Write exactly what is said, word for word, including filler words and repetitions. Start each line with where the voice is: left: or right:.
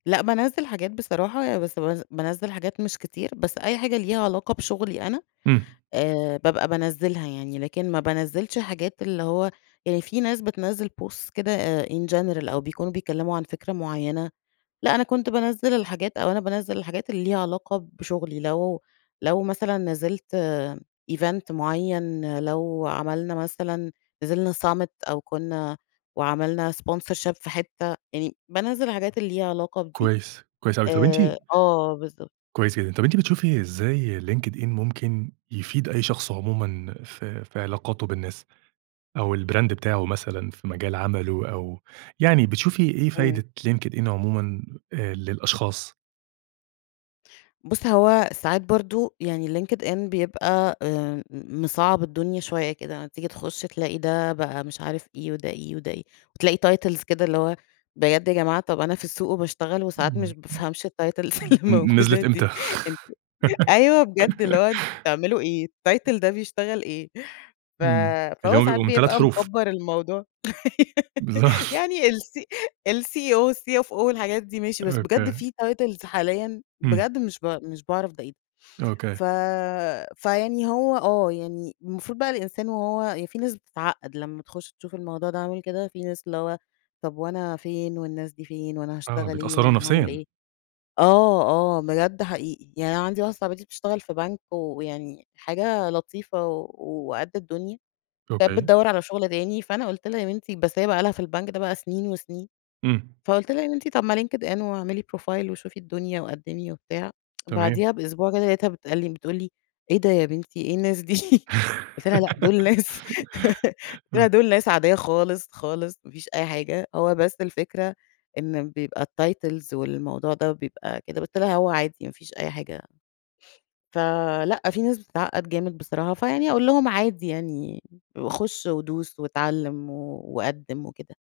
left: لأ بانزّل حاجات بصراحة، ي بس بز بانزّل حاجات مش كتير، بس أي حاجة ليها علاقة بشغلي أنا،
right: امم.
left: آآ بابقى بانزّلها يعني لكن ما بانزّلش حاجات، اللي هو يعني في ناس بتنزّل Posts كده in general، أو بيكونوا بيتكلموا عن فكرة معيّنة، لأ أنا كنت بانزّل الحاجات أو أنا بانزّل الحاجات ليها علاقة بشغلي، لو لو مثلًا نزّلت event، معيّن، لو عملنا مثلًا نزّلنا summit، أو كنّا وعملنا sponsorship في حتّة، يعني بانزّل الحاجات اللي ليها علاقة بدي.
right: كويس، كويس أوي طب أنتِ
left: آآ آه بالضبط.
right: كويس جدًا، طب أنتِ بتشوفي إزاي LinkedIn ممكن يفيد أي شخص عمومًا في في علاقاته بالناس، أو البراند بتاعه مثلًا في مجال عمله، أو يعني بتشوفي إيه
left: إمم.
right: فايدة LinkedIn عمومًا آآ للأشخاص؟
left: بُص هو ساعات برضه يعني LinkedIn بيبقى آآ مصعّب الدنيا شويّة كده، أما تيجي تخش تلاقي ده بقى مش عارف إيه، وده إيه، وده إيه، وتلاقي titles كده اللي هو بجد يا جماعة، طب أنا في السوق وباشتغل
right: امم،
left: وساعات مش
right: امم،
left: بافهمش الtitles
right: امم،
left: اللي
right: امم، نِ
left: الموجودة
right: نزلت
left: دي،
right: إمتى؟
left: أنت أيوَه بجد اللي هو أنتم بتعملوا إيه؟ الtitle ده بيشتغل إيه؟ ف
right: إمم اللي
left: فهو
right: هم
left: ساعات
right: بيبقوا من تلات
left: بيبقى
right: حروف.
left: مكبّر الموضوع.
right: بالضبط.
left: يعني ال الCEO، والCFO والحاجات دي ماشي، بس بجد
right: أوكي.
left: في titles حاليًا
right: امم.
left: بجد مش ب مش باعرف ده إيه،
right: أوكي.
left: ف فيعني هو آه، يعني المفروض بقى الإنسان وهو في ناس بتتعقد لمّا تخش تشوف الموضوع ده عامل كده في ناس، اللي هو طب وأنا فين، والناس دي فين؟ وأنا
right: آه
left: هاشتغل إيه،
right: بيتأثروا
left: وأنا هاعمل
right: نفسيًا.
left: إيه؟ آه، آه، بجد حقيقي يعني أنا عندي واحدة صاحبتي بتشتغل في بنك ويعني حاجة لطيفة و و وقد الدنيا. كانت
right: أوكي.
left: بتدوّر على شغل تاني، فأنا قلت لها يا بنتي بس هي بقى لها في البنك ده بقى سنين وسنين،
right: امم.
left: فقلت لها: "يا بنتى، طب ما LinkedIn واعملى بروفايل وشوفي الدنيا وقدمى وبتاع."
right: تمام.
left: بعديها بأسبوع كده لقيتها بتسألني بتقول لي: "إيه ده يا بنتي إيه الناس دي؟" قُلت لها: "لأ، دول ناس" قُلت لها:
right: امم.
left: "دول ناس عادية خالص خالص، مافيش أي حاجة، هو بس الفكرة إن بيبقى الtitles والموضوع ده بيبقى كده." قُلت لها: "هو عادي ما فيش أي حاجة." فَلأ في ناس بتتعقد جامد بصراحة، فيعني أقول لهم عادي يعني خش ودوس واتعلم و وقدم وكده.